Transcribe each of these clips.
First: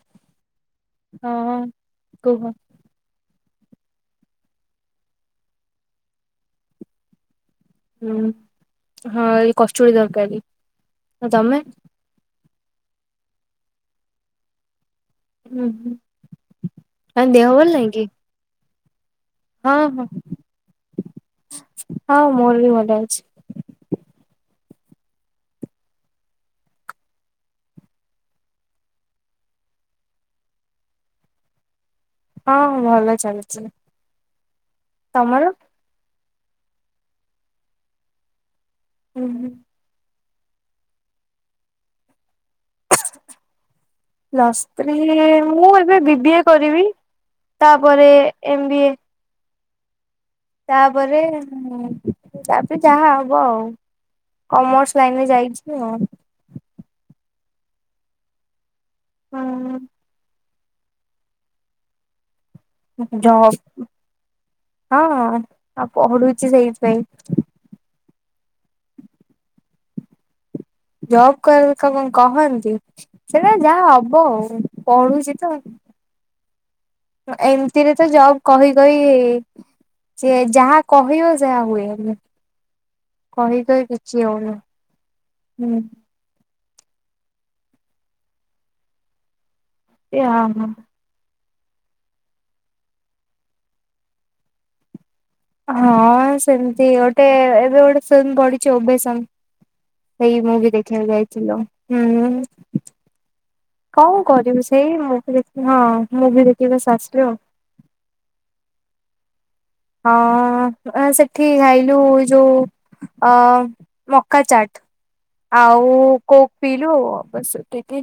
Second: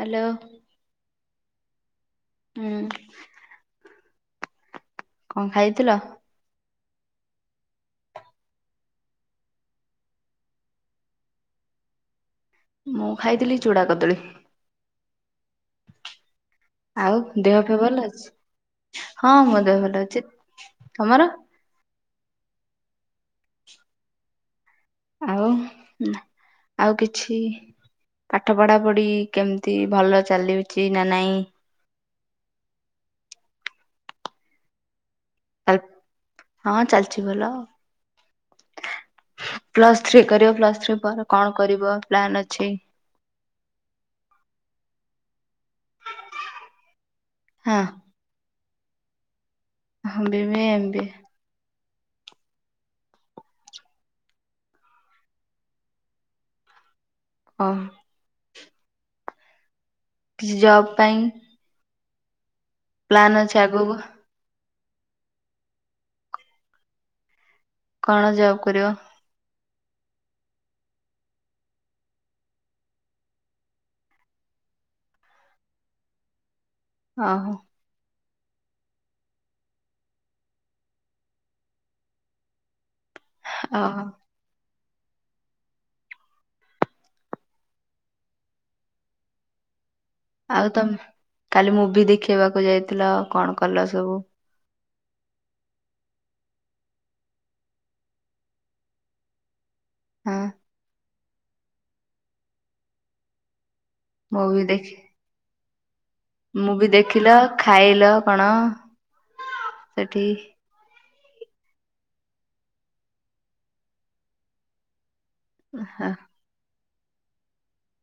Hello. ହଁ କୁହ। ହୁଁ କଣ ଖାଇଥିଲ? ହୁଁ ହଁ ଏଇ କଚୁଡ଼ି ଦରକାରୀ। ଆ ତମେ? ମୁଁ ଖାଇଥିଲି ଚୂଡ଼ା କଦଳୀ। ହୁଁ ହୁଁ। ଆଉ ଦେହ ଫେହ ଭଲ ହଁ ହଁ ଅଛି? ହଁ ମୋର ବି ଭଲ ଅଛି। ଆଉ ଆଉ କିଛି ପାଠ ପଢା ପଢି କେମିତି ଭଲ ଚାଲିଛି ନା ନାଇଁ? ହଁ ଭଲ ଚାଲିଛି। ତମର? ହଁ ଚାଲିଛି ଭଲ। ହୁଁ ହୁଁ। ପ୍ଲସ୍ ଥ୍ରୀ କରିବ ପ୍ଲସ୍ ଥ୍ରୀ ପରେ କଣ କରିବ ପ୍ଲାନ୍ ଅଛି? ପ୍ଲସ ଥ୍ରି ମୁଁ ଏବେ ବିି ବି ଏ କରିବି ତାପରେ ଏମ୍ ବି ଏ ହ ବି [unintelligible] ତାପରେ ମୁଁ ତାପରେ ଯାହା ହବ ଆଉ କମର୍ସ ଲାଇନରେ ଯାଇଛି ଆଉ। ଓ। ହଁ। କିଛି ଜବ୍ ପାଇଁ? ପ୍ଲାନ୍ ଅଛି ଜବ୍ ଆଗକୁ ହଁ ଆଉ ପଢୁଛି ସେଇଥିପାଇଁ। କଣ ଜବ୍ କରିବ? ଜବ [unintelligible] କହନ୍ତି, ସେଟା ଯାହା ହବ ଆଉ, ପଢୁଛି ତ। ଓହୋ ଏମିତିରେ ତ ଜବ୍ କହି କହି ହେ ସିଏ ଯାହା କହିବ ସେହା ହୁଏନି। କହି କହି ଓହୋ କିଛି ହଉନି ହୁଁ। ଆଉ ତମ କାଲି ମୁଭି ଦେଖେଇବାକୁ ଯାଇଥିଲ କଣ କଲ ସବୁ? ହଁ ସେମତି ଗୋଟେ ଏବେ ଗୋଟେ ଫିଲ୍ମ ପଢିଛି ଓବେସନ୍। ସେଇ ହଁ ମୁଭି ଦେଖିବାକୁ ଯାଇଥିଲୁ ହୁଁ। କଣ ମୁଭି କରିବୁ ଦେଖି ସେଇ ମୁଁ ବି ଦେଖି ହଁ ମୁଭି ଦେଖି ବସ ଆସିଲୁ ଆଉ। ଖାଇଲ କଣ? ସେଠି ହଁ ସେଠି ଖାଇଲୁ ଯୋଉ ଅ ମକା ଚାଟ୍। ଆଉ କୋକ୍ ପିିଲୁ ବାସ୍ ଏତିକି।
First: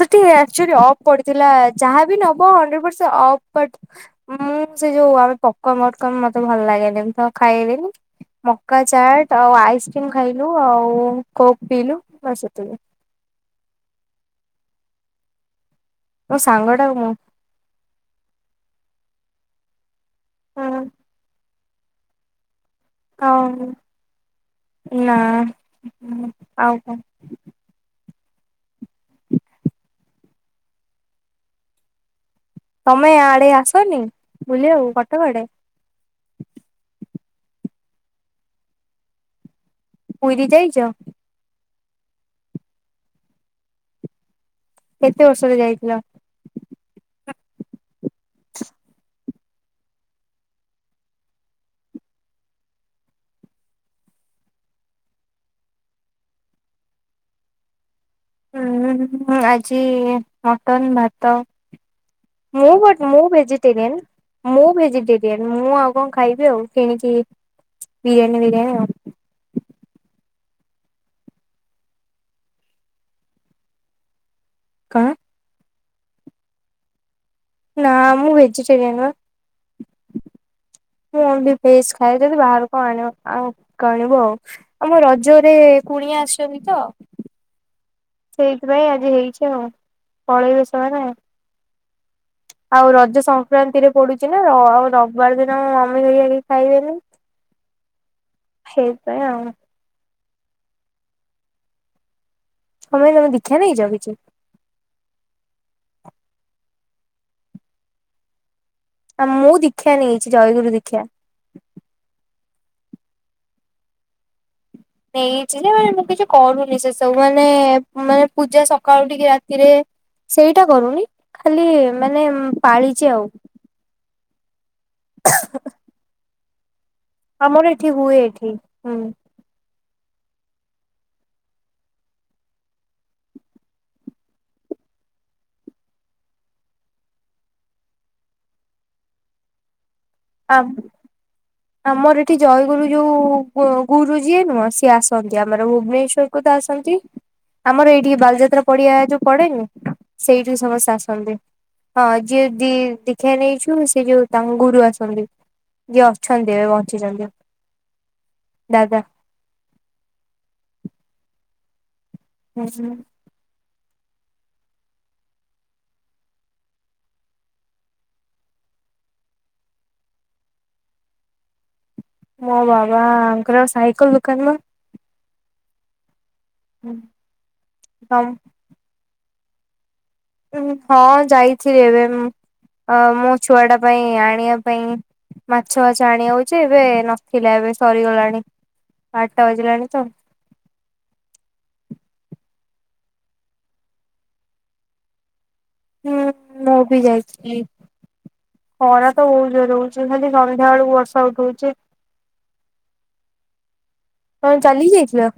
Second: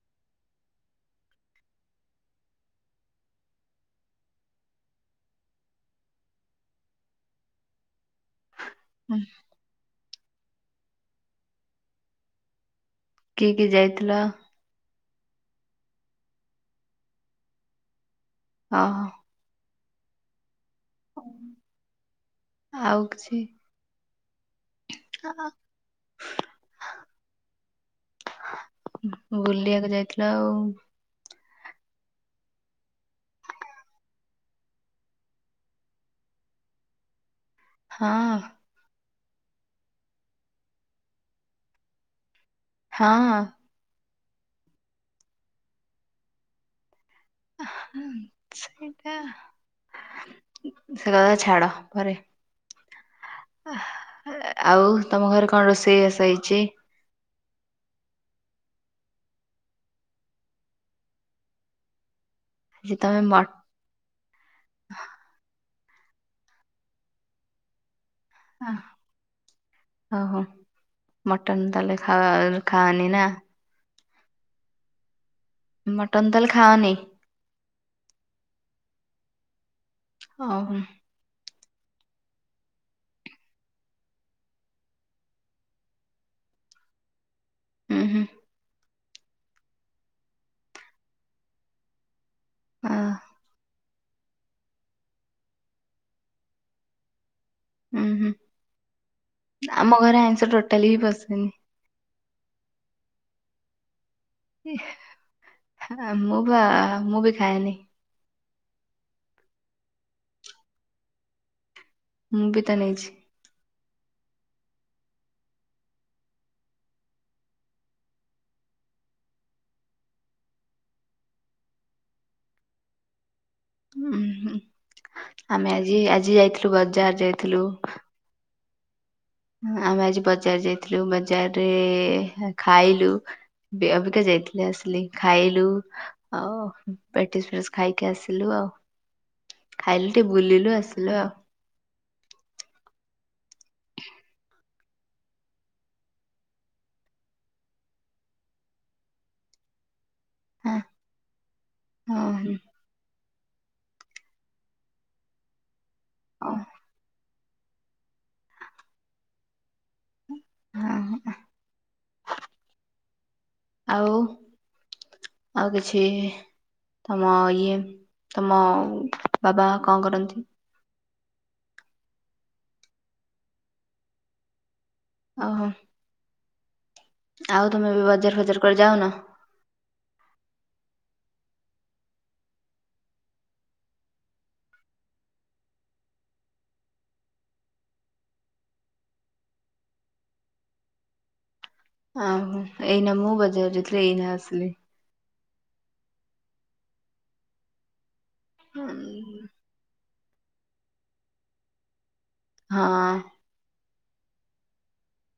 ସେଠି ଏକ୍ଟୁଆଲୀ ଅଫ ପଡିଥିଲା ଯାହାବି ନବ ହଣ୍ଡ୍ରେଡ ପର୍ସେଣ୍ଟ ଅଫ୍ ପ ମୁଁ ସେ ଯୋଉ ଆମେ ପପ୍ କର୍ନ ମପ୍ କର୍ନ ମତେ ଭଲ ଲାଗେନି ମୁଁ ତ ଖାଇଲିନି ମକା ଚାଟ୍ ଆଉ ଆଇସ୍କ୍ରିମ୍ ଖାଇଲୁ ଆଉ କୋକ୍ ପିଇଲୁ ବାସ୍ ଏତିକି। କିଏ କିଏ ଯାଇଥିଲ? ମୋ ସାଙ୍ଗଟା ଆଉ ମୁଁ। ହଁ। ହୁଁ। ଆଉ କିଛି ହଁ। ନା ଆଉ କଣ। ବୁଲିବାକୁ ଯାଇଥିଲ ଆଉ। ତମେ ଆଡେ ଆସନି ବୁଲିବାକୁ କଟକ ଆଡେ? ହଁ। ପୁରୀ ଯାଇଚ? ହଁ। କେତେ ବର୍ଷରେ ଯାଇଥିଲ? ସେଇଟା ସେକଥା ଛାଡ଼ ପରେ ଆଉ ତମ ଘରେ କଣ ରୋଷେଇ ବାସ ହେଇଚି? ଉଁ ଆଜି ମଟନ୍ ଭାତ। ମୁଁ ଆଜି ବଟ୍ ତମେ ମୁଁ ମ ଭେଜି ଟେରିଆନ ମୁଁ ଭେଜିଟେରିଆନ ମୁଁ ଆଉ କଣ ଖାଇବି ଆଉ କିଣିକି ବିରିୟାନୀ ବିରିୟାନୀ ଆଉ। ଓହୋ ମଟନ୍ ତାହେଲେ ଖଅ ଖାଆନିନା? କଣ? ମଟନ୍ ତାହେଲେ ଖାଅନି? ନା ମୁଁ ଭେଜିଟେରିଆନ ବା। ଓହୋ। ମୁଁ ଓନଲି ଭେଜ ଖାଏ ଯଦି ବାହାରୁ କଣ ଆଣିବ କା କାଣିବୁ ଆଉ। ଆମ ରଜରେ କୁଣିଆ ଆସିଛନ୍ତିତ। ଉଁ ହୁଁ। ସେଇଥିପାଇଁ ଆଜି ହେଇଚି ଆଉ ପଳେଇବେ ସେମାନେ। ଆଉ ରଜ ସଂକ୍ରାନ୍ତିରେ ପଡ଼ୁଚିନା ଆଉ ରବିବାର ଦିନ ମମି ହରିକା କେହି ଖାଇବେନି। ଉଁ ହୁଁ। ସେଇଥିପାଇଁ ଆଉ। ଆମ ଘରେ ଆଇଁଷ ଟୋଟାଲି ହିଁ ପସେନି। କଣ ପାଇଁ ତମେ ଦୀକ୍ଷା ନେଇଛ କିଛି? ଆ ମୁଁ ପା ମୁଁବି ଖାଏନି। ଆ ମୁଁ ଦୀକ୍ଷା ନେଇଛି ଜୟଗୁରୁ ଦୀକ୍ଷା। ମୁଁବିତ ନେଇଛି। ନେଇଚିଯେ ହେଲେ ମୁଁକିଛି କରୁନି ସେ ସବୁ ମାନେ ମାନେ ପୂଜା ସକାଳୁ ଉଠିକି ରାତିରେ ସେଇଟା କରୁନି ଖାଲି ମାନେ ପାଳିଚି ଆଉ। ଉଁହୁଁ ଆମେ ଆଜି ଆଜି ଯାଇଥିଲୁ ବଜାର ଯାଇଥିଲୁ। ଆମର ଏଠି ହୁଏ ଏଠି ହୁଁ। ଆମେ ଆଜି ବଜାର ଯାଇଥିଲୁ ବଜାରରେ ଖାଇଲୁ। ବେ ଅବିକା ଯାଇଥିଲି ଆସିଲି ଖାଇଲୁ ଆଉ ପେଟିସ୍ ଫେସ୍ ଖାଇକି ଆସିଲୁ ଆଉ। ଖାଇଲୁ ଟିକେ ବୁଲିଲୁ ଆସିଲୁ ଆଉ। ଆମର ଏଠି ଜୟଗୁରୁ ଯୋଉ ଗୁ ଗୁରୁ ଯିଏ ନୁହଁ ସିଏ ଆସନ୍ତି ଆମର ଭୁବନେଶ୍ଵ କୁ ତଆସନ୍ତି ଆମର ଏଇଠିକି ବାଲିଯାତ୍ରା ପଡ଼ିଆ ଯୋଉ ପଡ଼େନି ସେଇଠିକି ହଁ ସମସ୍ତେ ଆସନ୍ତି ହଁ ଯିଏ ଦି ଦି ଦୀକ୍ଷା ନେଇଛୁ ସେଯୋଉ ତାଙ୍କ ଗୁରୁ ଆସନ୍ତି ଯିଏ ଅଛନ୍ତି ଏବେ ବଞ୍ଚିଛନ୍ତି। ଦାଦା। ହୁଁ ଉଁ। ହୁଁ ହୁ। ଆଉ ଆଉ କିଛି ତମ ଇଏ ତମ ବାବା କଣ କରନ୍ତି? ମୋ ବାବାଙ୍କର ସାଇକେଲ୍ ଦୋକାନ ମୋ ଓହୋ। ହୁଁ। ଆଉ ତମେ ଏବେ ବଜାର ଫଜାର କୁଆଡ଼େ ଯାଉନ? ହଁ ଯାଇଥିଲି ଏବେ ଅଁ ମୋଛୁଆଟା ପାଇଁ ଆଣିବା ପାଇଁ ମାଛ ମାଛ ଆଣି ହଉଛି ଏବେ ନଥିଲା ଏବେ ସରିଗଲାଣି ଆଠଟା ବଇଜିଲାଣିତ ଓହୋ ଏଇନା ମୁଁ ବଜାରେ ଯାଥିଲି ଏଇନା ଆସିଲି। ହୁଁ ମୁଁ ବି ଯାଇଛି ଖରା ତ ବହୁତ ଯୋରରେ ହଉଚି। ଯଉ ଖାଲି ସନ୍ଧ୍ୟା ବେଳକୁ ବର୍ଷା ଉଠଉଛି। ହଁ ହଁ ଚାଲି କୁ ଯାଇଥିଲ।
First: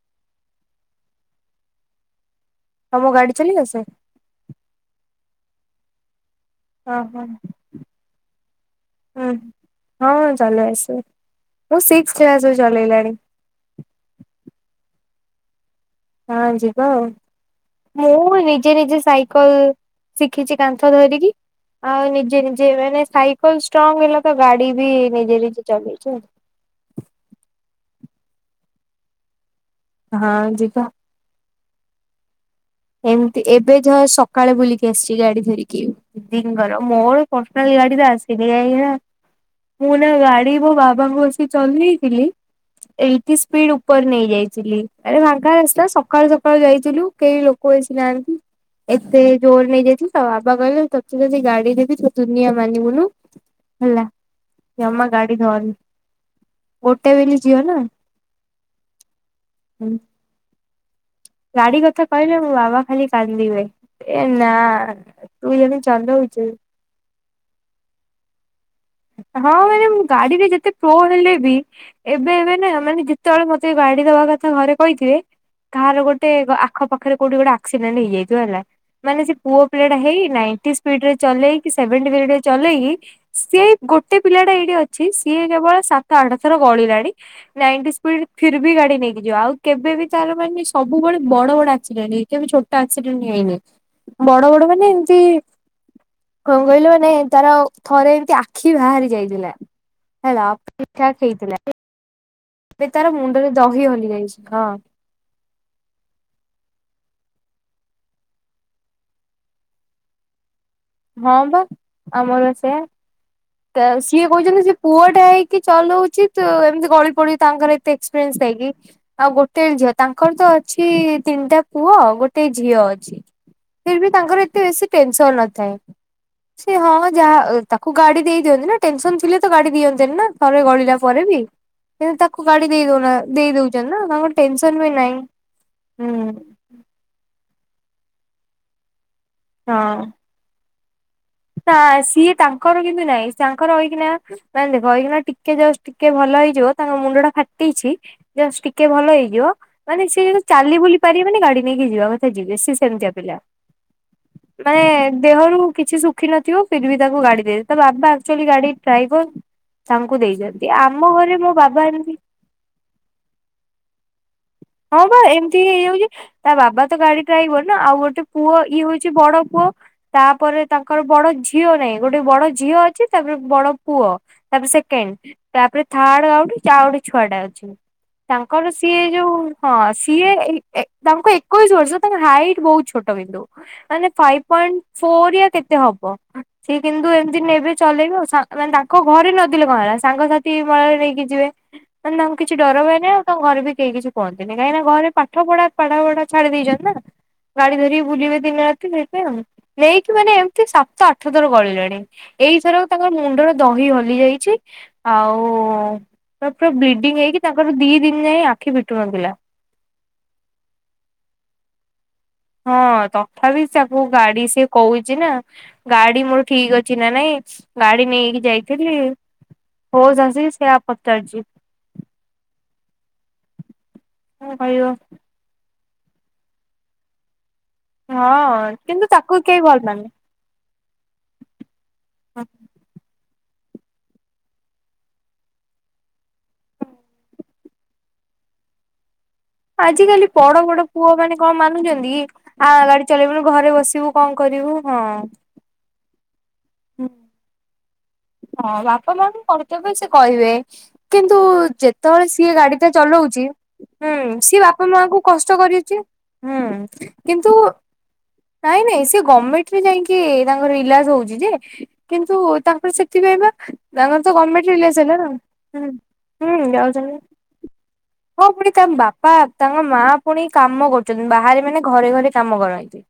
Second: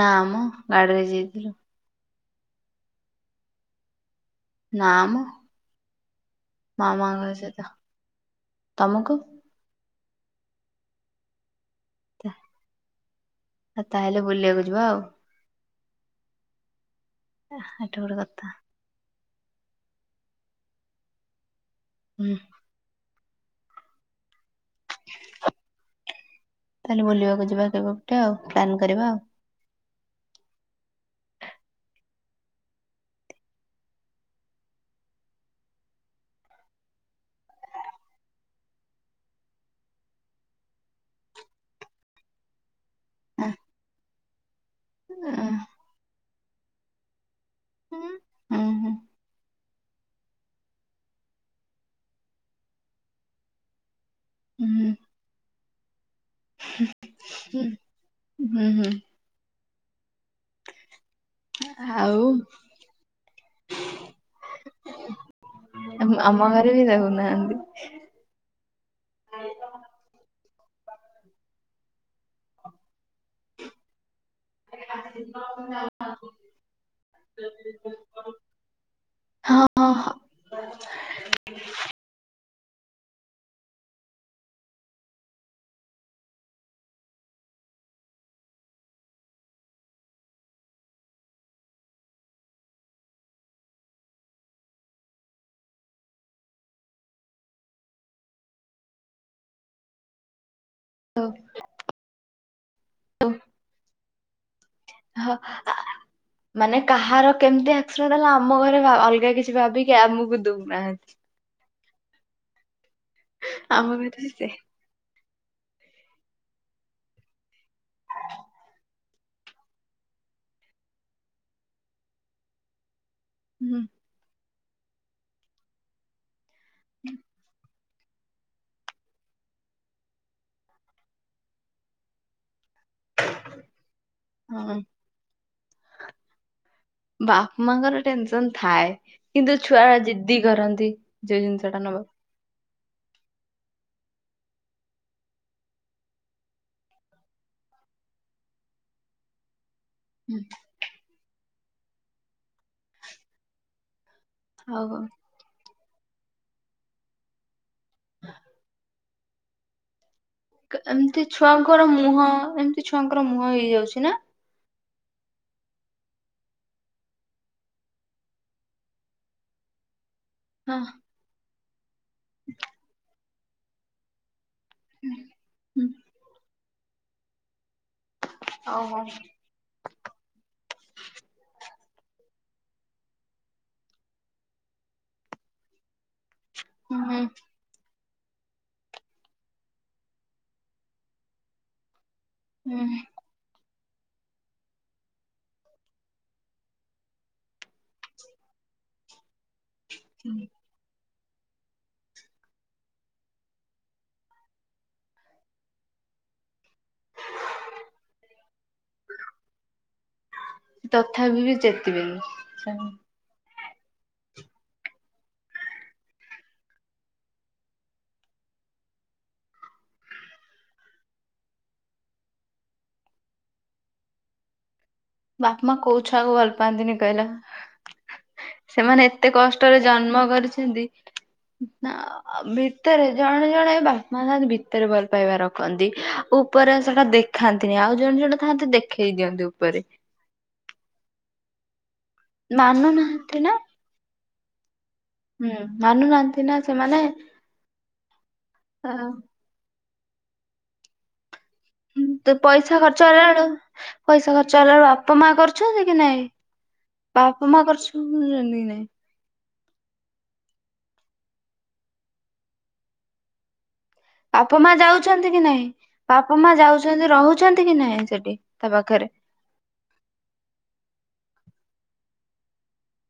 ନାମ ଗାଡିରେ ଯାଇଥିଲି। ତମକୁ ଗାଡି ଚଲେଇ ଆସେ। ନା ମ ଓହୋ ମାମାଙ୍କ ସହିତ ତମକୁ? ହୁଁ। ହଁ ଚଲେଇ ଆସେ ମୁଁ ସିକ୍ସ କ୍ଲାସ ରୁ ଚଲେଇଲିଣି। ଆଉ ତାହେଲେ ବୁଲିବାକୁ ଯିବା ଆଉ। ହଁ ଯିବ ଆଉ ଏଟା ଗୋଟେ ମୁଁ କଥା ନିଜେ ନିଜେ ସାଇ କଲ ଶିଖିଛି କାନ୍ଥ ଧରିକି ଆଉ ହୁଁ ନିଜେ ନିଜେ ମାନେ ସାଇକଲ ଷ୍ଟ୍ରଙ୍ଗ ହେଲା ତ ଗାଡି ବି ନିଜେ ନିଜେ ଚଲେଇଚି। ତାହେଲେ ବୁଲିବାକୁ ଯିବା କେବେ ଗୋଟେ ଆଉ ପ୍ଲାନ୍ କରିବା ଆଉ ହଁ ଯିବା। ଏମିତି ଏବେ ଯ ସକାଳେ ବୁଲିକି ଆସିଛି ଗାଡି ଧରିକି। ଦି ଦିଙ୍କର ମୋର ପର୍ସନାଲ ଗାଡି ଟା ଆସିନି କାହିଁକି ନା ମୁଁ ନା ଗାଡି ମୋ ବାବାଙ୍କୁ ବସେଇ ଚଲେଇଥିଲି। ଏଇଟି ସ୍ପିଡ ଉପରେ ନେଇଯାଇଥିଲି ଆରେ ଫାଙ୍କା ରାସ୍ତା ସକାଳୁ ସକାଳୁ ଯାଇଥିଲୁ କେହି ଲୋକ [inaudible] ହୁଁ ହୁଁ। ଏତେ ଜୋର ନେଇଯାଇଥିଲି ତ ବାବା କହିଲେ ତେ ଯଦି ଗାଡି ଦେବି ତୁ ଦୁନିଆ ମାନିବୁନୁ। ହେଲା ଜମା ଗାଡି ଧରନି। ଗୋଟେ ବୋଲି ଝିଅ ହୁଁ ନା ହୁଁ ହୁଁ ହଁ। ଗାଡି କଥା ଆଉ କହିଲେ ମୋ ବାବା ଖାଲି କାନ୍ଦିବେ। ଏ ନା ତୁ ଯେମିତି ଚଲଉଛୁ ଆମ ଘରେ ବି ଦେଉନାହାନ୍ତି। ହଁ ମାନେ ଗାଡିରେ ଯେତେ ପ୍ରୋ ହେଲେ ବି ଏବେ ଏବେ ନା ମାନେ ଯେତେବେଳେ ମତେ ଗାଡି ଦବା କଥା ଘରେ କହିଥିବେ। କାହାର ଗୋଟେ ଆଖ ପାଖରେ କୋଉଠି ଗୋଟେ ଆକ୍ସିଡେଣ୍ଟ ହେଇଯାଇଥିବ ହେଲା। ମାନେ ସେ ପୁଅ ପିଲା ହଁ ଟା ହେଇ ନାଇଟି ସ୍ପିଡ ରେ ଚଲେଇକି ସେଭେନ ଟି ଚଲେଇକି ସେଇ ଗୋଟେ ପିଲାଟା ଏଇଠି ଅଛି ସିଏ କେବଳ ସାତ ଆଠ ଥର ଗଳିଲାଣି। ନାଇଟି ସ୍ପିଡ଼ି ରେ ଫିର ବି ଗାଡି ନେଇକି ଯିବ ଆଉ କେବେ ବି ତାର ମାନେ ସବୁବେଳେ ବଡ ବଡ ଆକ୍ସିଡେଣ୍ଟ ହେଇନି କେବେ ଛୋଟ ଆକ୍ସିଡେଣ୍ଟ ହେଇନି ବଡ ବଡ ମାନେ ଏମତି କଣ କହିଲେ ମାନେ ତାର ଥରେ ଏମିତି ଆଖି ବାହାରି ଯାଇଥିଲା ହେଲା ଠିକ୍ ହଁ ଠାକ ହେଇଥିଲା। ଏବେ ତାର ମୁଣ୍ଡରେ ଦହି ହଲି ଯାଇଛି ହଁ। ହଁ ମାନେ କାହାର କେମିତି ଆକ୍ସିଡେଣ୍ଟ ହେଲା ଆମ ଘରେ ଅଲଗା କିଛି ଭାବିକି ଆମକୁ ଦଉନାହାନ୍ତି। ହଁ ବା ଆମର ସେଇଆ ଆମ ଘରେ ବି ସିଏ କହୁଛନ୍ତି ସେ ପୁଅ ଟା ହେଇକି ଚଲଉଛି ତୁ ଏମିତି ଗଳି ପଡୁଛି ତାଙ୍କର ଏତେ ଏକ୍ସପିରିନ୍ସ ଥାଇକି ଆଉ ଗୋଟେ ଝିଅ ତାଙ୍କର ତ ଅଛି ତିନିଟା ପୁଅ ଆଉ ଗୋଟେ ଝିଅ ଅଛି। ହୁଁ ଫରବି ତାଙ୍କର ଏତେ ବେଶୀ ଟେନସନ୍ ନଥାଏ ସେ ହଁ ଯାହା ତାକୁ ଗାଡି ଦେଇ ଦିଅନ୍ତି ନା ଟେନସନ୍ ଥିଲେ ତ ଗାଡି ଦିଅନ୍ତେନି ନା ଥରେ ଗଳିଲା ପରେ ବି କିନ୍ତୁ ତାକୁ ଗାଡି ଦେଇ ଦେଈଦୋଉନା ଦେଈ ଦଉଚନ୍ତି ନା ତାଙ୍କର ହଁ ଟେନସନ୍ ବି ନାଇଁ। ବାପା ମାଙ୍କର ଟେନସନ୍ ଥାଏ କିନ୍ତୁ ଛୁଆ ହଁ ଯିଦି କରନ୍ତି। ଯୋଉ ଜିନିଷ ନା ଟା ନବାକୁ ସିଏ ତାଙ୍କର କିନ୍ତୁ ନାହିଁ ତାଙ୍କର ଏଇଖିନା ନାଇଁ ଦେଖ ଏଇଖିନା ଟିକେ ଯଷ୍ଟ ଟିକେ ଭଲ ହେଇଯିବ ତାଙ୍କ ମୁଣ୍ଡ ଟା ଫାଟିଛି। ଜଷ୍ଟ ଟିକେ ଭଲ ହେଇଯିବ। ମାନେ ସିଏ ଯେମିତି ଚାଲି ବୁଲି ପାରିବେନି ଗାଡି ନେଇକି ଯିବା କଥା ଯିବେ ସେ ସେମତୀଆ ପିଲା ମାନେ ଆଉ କଣ? ଦେହରୁ କିଛି ଶୁଖି ନଥିବ ଫିର୍ ବି ତାକୁ ଗାଡି ଦେଇ ତା ବାବା ଆକ୍ଚୁଆଲି ଗାଡି ଡ୍ରାଇଭର ତାଙ୍କୁ ଦେଇଯାଏ। କେ ଏମ୍ତି ଛୁଆଙ୍କର ମୁହଁ ଏମ୍ତି ଛୁଆଙ୍କର ମୁହଁ ହେଇଯାଉଚି ନା? ହଁ ପା ଏମ୍ତି ହିଁ ହେଇଯାଉଚି। ତା ବାବା ତ ଗାଡି ଡ୍ରାଇଭର ନା ଆଉ ଗୋଟେ ପୁଅ ଇଏ ହୋଉଚି ବଡ ପୁଅ ତାପରେ ହଁ ତାଙ୍କର ବଡ ଝିଅ ନାହିଁ ଗୋଟେ ବଡ ଝିଅ ଅଛି ତାପରେ ବଡ ପୁଅ। ତାପରେ ସେକେଣ୍ଡ ତାପ୍ରେ ହୁଁ ଥାର୍ଡ ଆଉଗୋଟେ ଅଛି ଆଉ ଗୋଟେ ଛୁଆଟା ଅଛି। ତାଙ୍କର ଓହୋ ସିଏ ଯୋଉ ହଁ ସିଏ ଏ ଏ ତାଙ୍କୁ ଏକୋଇଶି ବର୍ଷ ତାଙ୍କ ହାଇଟ୍ ବହୁତ୍ ଛୋଟ କିନ୍ତୁ। ମାନେ ଫାଇପ୍ ପଏଣ୍ଟ ଫୋର ୟା କେତେ ହବ ସେ କିନ୍ତୁ ହୁଁ ଏମ୍ତି ନେବେ ଚଲେଇବେ ଆଉ ସା ମାନେ ତାଙ୍କ ଘରେ ନଦେଲେ କଅଁ ହେଲା ସାଙ୍ଗସାଥି ମଳାରେ ନେଇକି ଯିବେ। ମାନେ ତାଙ୍କୁ କିଛି ଡର ଭୟ ହୁଁ ନାଇଁ ଆଉ ତାଙ୍କ ଘରେ ବି କେଇ କିଛି କୁହନ୍ତିନି କାହିଁକି ନା ଘରେ ପାଠ ପଢା ପାଠ ପଢା ଛାଡି ଦେଇଚନ୍ତି ନା। ଗାଡି ଧରିକି ବୁଲିବେ ଦିନ ରାତି ସେଇପାଇଁ ଆଉ। ନେଇକି ମାନେ ଏମ୍ତି ସାତ ଆଟ୍ ଆଠଥର ଗଳିଲେଣି ଏଇଥରକ ତାଙ୍କ ମୁଣ୍ଡରେ ଦହି ହଲିଯାଇଚି ଆଉ ପୁରା ବିଡିଙ୍ଗ୍ ହେଇକି ତାଙ୍କର ଦି ଦିନ ଯାଏ ଆଖି ଫିଟୁ ନଥିଲା। ତଥାବି ବି ଚେତିବେନି। ହଁ ସେମାନେ। ତଥାବି ତାକୁ ଗାଡି ସେ କହୁଚିନା ଗାଡି ମୋର ଠିକ୍ ଅଛି ନା ନାଇଁ ଗାଡି ନେଇକି ଯାଇଥିଲି। ହୋସ୍ ଆସିକି ସେଇଆ ପଚାରୁଚି। କଣ କଇବ। ବାପ ମାଆ କୋଉ ଛୁଆକୁ ଭଲ୍ ପାଆନ୍ତିନି କଇଲ? ହଁ ସେମାନେ କିନ୍ତୁ ଏତେ ତାକୁ କେହି କଷ୍ଟରେ ଭଲ ଜନ୍ମ କରିଚନ୍ତି ନା ଆ ଆଉ ପାଆନ୍ତିନି ଭିତରେ ଜଣେ ଜଣେ ବାପା ମାଆ ଥାନ୍ତି ଭିତରେ ଭଲ୍ ପାଇବା ରଖନ୍ତି। ଉପରେ ସେଟା ଦେଖାନ୍ତିନି ଆଉ ଜଣେ ଜଣେ ଥାନ୍ତି ଦେଖେଇ ଦିଅନ୍ତୁ ଉ ଆଜିକାଲି ପଡ ବଡ ପୁଅ ମାନେ କଣ ମାନୁଚନ୍ତି କି? ଆ ଗାଡି ମାନୁନାହାନ୍ତି ଚଲେଇବୁନୁ ନା ଘରେ ବସିବୁ କଅଁ କରିବୁ ହଁ। ମାନୁନାଆନ୍ତି ନା ସେମାନେ। ହଁ ବାପା ମାଆଙ୍କ କର୍ତବ୍ୟ ସେ କହିବେ। କିନ୍ତୁ ଯେତେବେଳେ ତ ସିଏ ଗାଡି ପଇସା ଟା ଖର୍ଚ୍ଚ ହେଲାବେଳୁ ଚଳୋଉଚି ପଇସା ଖର୍ଚ୍ଚ ସିଏ ହେଲାବେଳୁ ବାପା ମାଙ୍କୁ ମା କଷ୍ଟ କରୁଛନ୍ତି କି କରିଚି। ନାଇଁ ହୁଁ। ବାପା କିନ୍ତୁ ମା କରୁଛନ୍ତି କି ନାଇଁ ନାଇଁ ସେ ଗମେ ମେଣ୍ଟ ରେ ଯାଇଁକି ତାଙ୍କର ଇଲାଜ୍ ହୋଉଚି ଯେ କିନ୍ତୁ ତାଙ୍କର ସେଥିପାଇଁ ପା ତାଙ୍କର ତ ବାପା ଗମେଣ୍ଟ ମା ଇଲାଜ ହେଲା ଯାଉଛନ୍ତି ନା। କି ନାଇଁ ବାପା ମା ଯାଉଛନ୍ତି ରହୁଛନ୍ତି [unintelligible] କି ନାଇଁ ସେଠି ହଁ ପୁଣି ତା ପାଖରେ ବା ପା ତାଙ୍କ ମାଆ ପୁଣି କାମ କରୁଚନ୍ତି ବାହାରେ ମାନେ ଘରେ ଘରେ କାମ କରନ୍ତି।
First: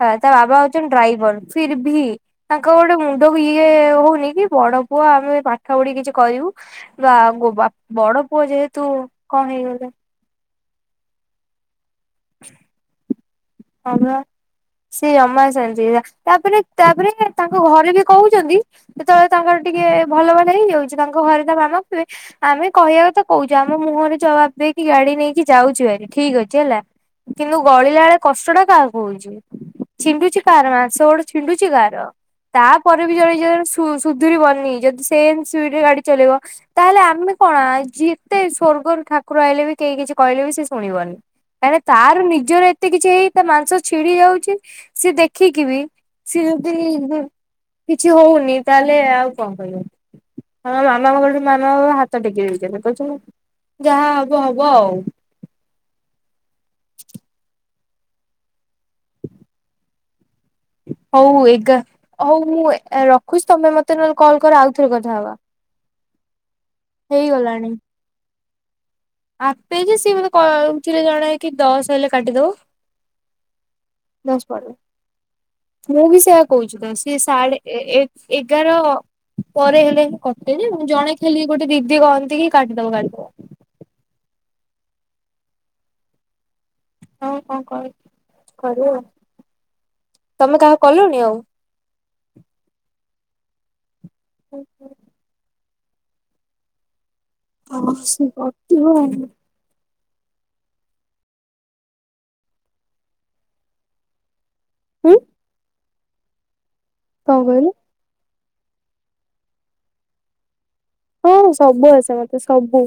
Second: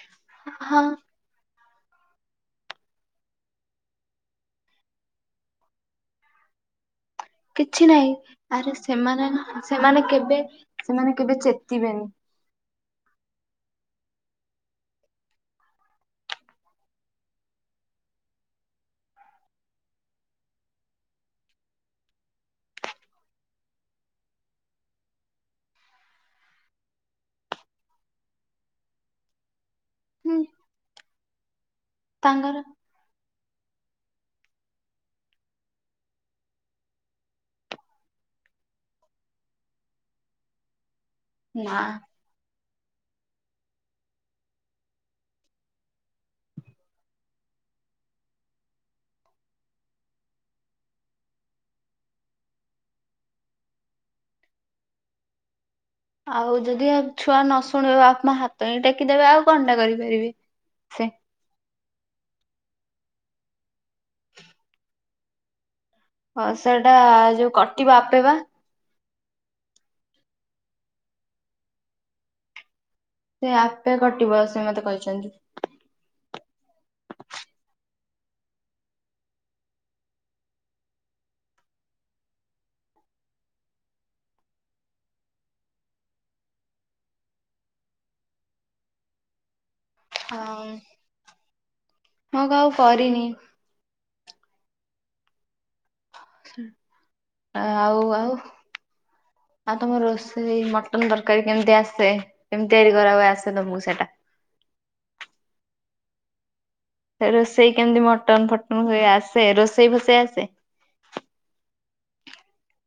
ପା ତା ବାବା ହଁ ହଉଛନ୍ତି ଡ୍ରାଇବର୍ ଫିର୍ ଭି ତାଙ୍କର ଗୋଟେ ମୁଣ୍ଡ କୁ ଇଏ ହଉନି ଇଏ ବଡ ପୁଅ ଆମେ ପାଠ ପଢିକି କିଛି କରିବୁ ବାଆ କିଛି ନାହିଁ ଆରେ ସେମାନେ କଣ ନା ହେଇଗଲେ ସେମାନେ କେବେ ସେମାନେ କେବେ ଚେତିବେନି। ହଁ ପା। ସେ ଜମା ସେମ୍ତି ତାପ୍ ରେ ତାପରେ ତାଙ୍କ ଘରେ ବି କୋହୁଚନ୍ତି। ଯେତେବେଳେ ତାଙ୍କର ଟିକେ ଭଲ ଭାଲ ହେଇଯାଉଚି ତାଙ୍କ ଘରେ ତା ମାମା କହିବେ ଆମେ କହିବା କଥା କହୁଚୁ ଆମ ମୁହଁରେ ଜବାବ୍ ଦେଇକି ଗାଡି ନେଇକି ଯାଉଚୁ ହାରି ଠିକ୍ ଅଛି ହେଲା। କିନ୍ତୁ ଗଳିଲା ବେଳେ କଷ୍ଟ ଟା କାହାକୁ ହୋଉଚି ହୁଁ ଛିଣ୍ଡୁଚି କାହାର ମାଂସ ଗୋଡେ ଛିଣ୍ଡୁଚି କାହାର? ତା ତାଙ୍କର ପରେ ବି ଜଣେ ଯଣେ ସୁଧୁରି ବନି ଯଦି ସେମ୍ ସ୍ପିଡ ରେ ଗାଡି ଚଲେଇବ ତାହେଲେ ଆମେ କଣ ଯେତେ ସ୍ଵର୍ଗରୁ ଠାକୁର ଆଇଲେ ବି କେହି କିଛି କହିଲେ ବି ସେ ଶୁଣିବନି। ନାଁ। ଆରେ ନିଜର ଏତେ କିଛି ହେଇ ତା ମାଂସ ଛିଡି ଯାଉଚି ସିଏ ଦେଖିକି ବି ସେ ଯଦି କିଛି ହଉନି ତାହେଲେ ଆଉ କଣ କରିବ? ହଁ ମାମା [unintelligible] ମାମା ବା ହାତ ଟେକି ଦେଇଚନ୍ତି କହୁଚନ୍ତି ଯାହା ହବ ହବ ଆଉ। ଆଉ ଯଦି ଆଉ ଛୁଆ ନ ଶୁଣିବ ବାପ ମା ହାତ ହିଁ ଟେକିଦବେ ଆଉ କଣ ଟା କରିପାରିବେ ସେ। ହଉ ଏଗା ହଉ ମୁଁ ରଖୁଛି ତମେ ମତେ ନହେଲେ କଲ କର ଆଉଥରେ କଥା ହବା। ହ ସେଇଟା ଯୋଉ ହେଇଗଲାଣି। କଟିବା ଆପେ ବା। ଆପେ ଯେ ସିଏ ମତେ କହୁଥିଲେ ଜଣେ କି ଦଶ ହେଲେ କାଟିଦବ। ସେ ଆପେ କଟିବ ଦଶ ସେ ପରେ ମତେ କହିଛନ୍ତି। ମୁଁ ବି ସେଇଆ କହୁଛି ତ ସିଏ ସାଢ଼େ ଏ ଏ ଏଗାର ପରେ ହେଲେ କଟେ ଯେ ମୁଁ ଜଣେ ଖାଲିି ଗୋଟେ ଦିଦି କହନ୍ତି କି କାଟିଦବ କାଟିଦବ ହଁ କଣ କଣ କର ଆଉ ତମେ ହଁ କାହା କଲଣି ଆଉ? ମୁଁ ଆଉ କାହାକୁ କରିନି। [inaudible] ଶା ଆମର, ସେ କରିଥିବ ଆଉ ଆଉ ତମ ରୋଷେଇ ମଟନ ତରକାରୀ କେମିତି ଆସେ କେମିତି ତିଆରି କରାହୁଏ ଆସେ ତମକୁ ସେଟା? ଉଁ ରୋଷେଇ କେମିତି ମଟନ ଫଟନ ହୁଏ ଆସେ ରୋଷେଇ ଫୋସେଇ ଆସେ? ହଁ, ସବୁ ଆସେ ମତେ ସବୁ।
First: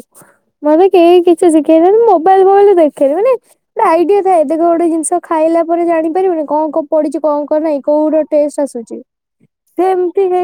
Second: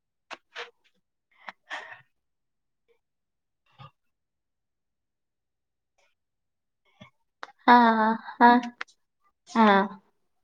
ମତେ କେହି କିଛି ଶିଖେଇ ନାହାନ୍ତି, ମୋବାଇଲ ଫୋବାଇଲ ଦେଖେନି ମାନେ ଗୋଟେ ଆଇଡିଆ ଥାଏ ଦେଖ ଗୋଟେ ଜିନିଷ ଖାଇଲା ପରେ ଜାଣିପାରିବୁନି କଣ କଣ ପଡ଼ିଛି କଣ ନାହିଁ ହଁ କୋଉର ହଁ ଟେଷ୍ଟ ଆସୁଛି ହଁ ସେମତି କେହି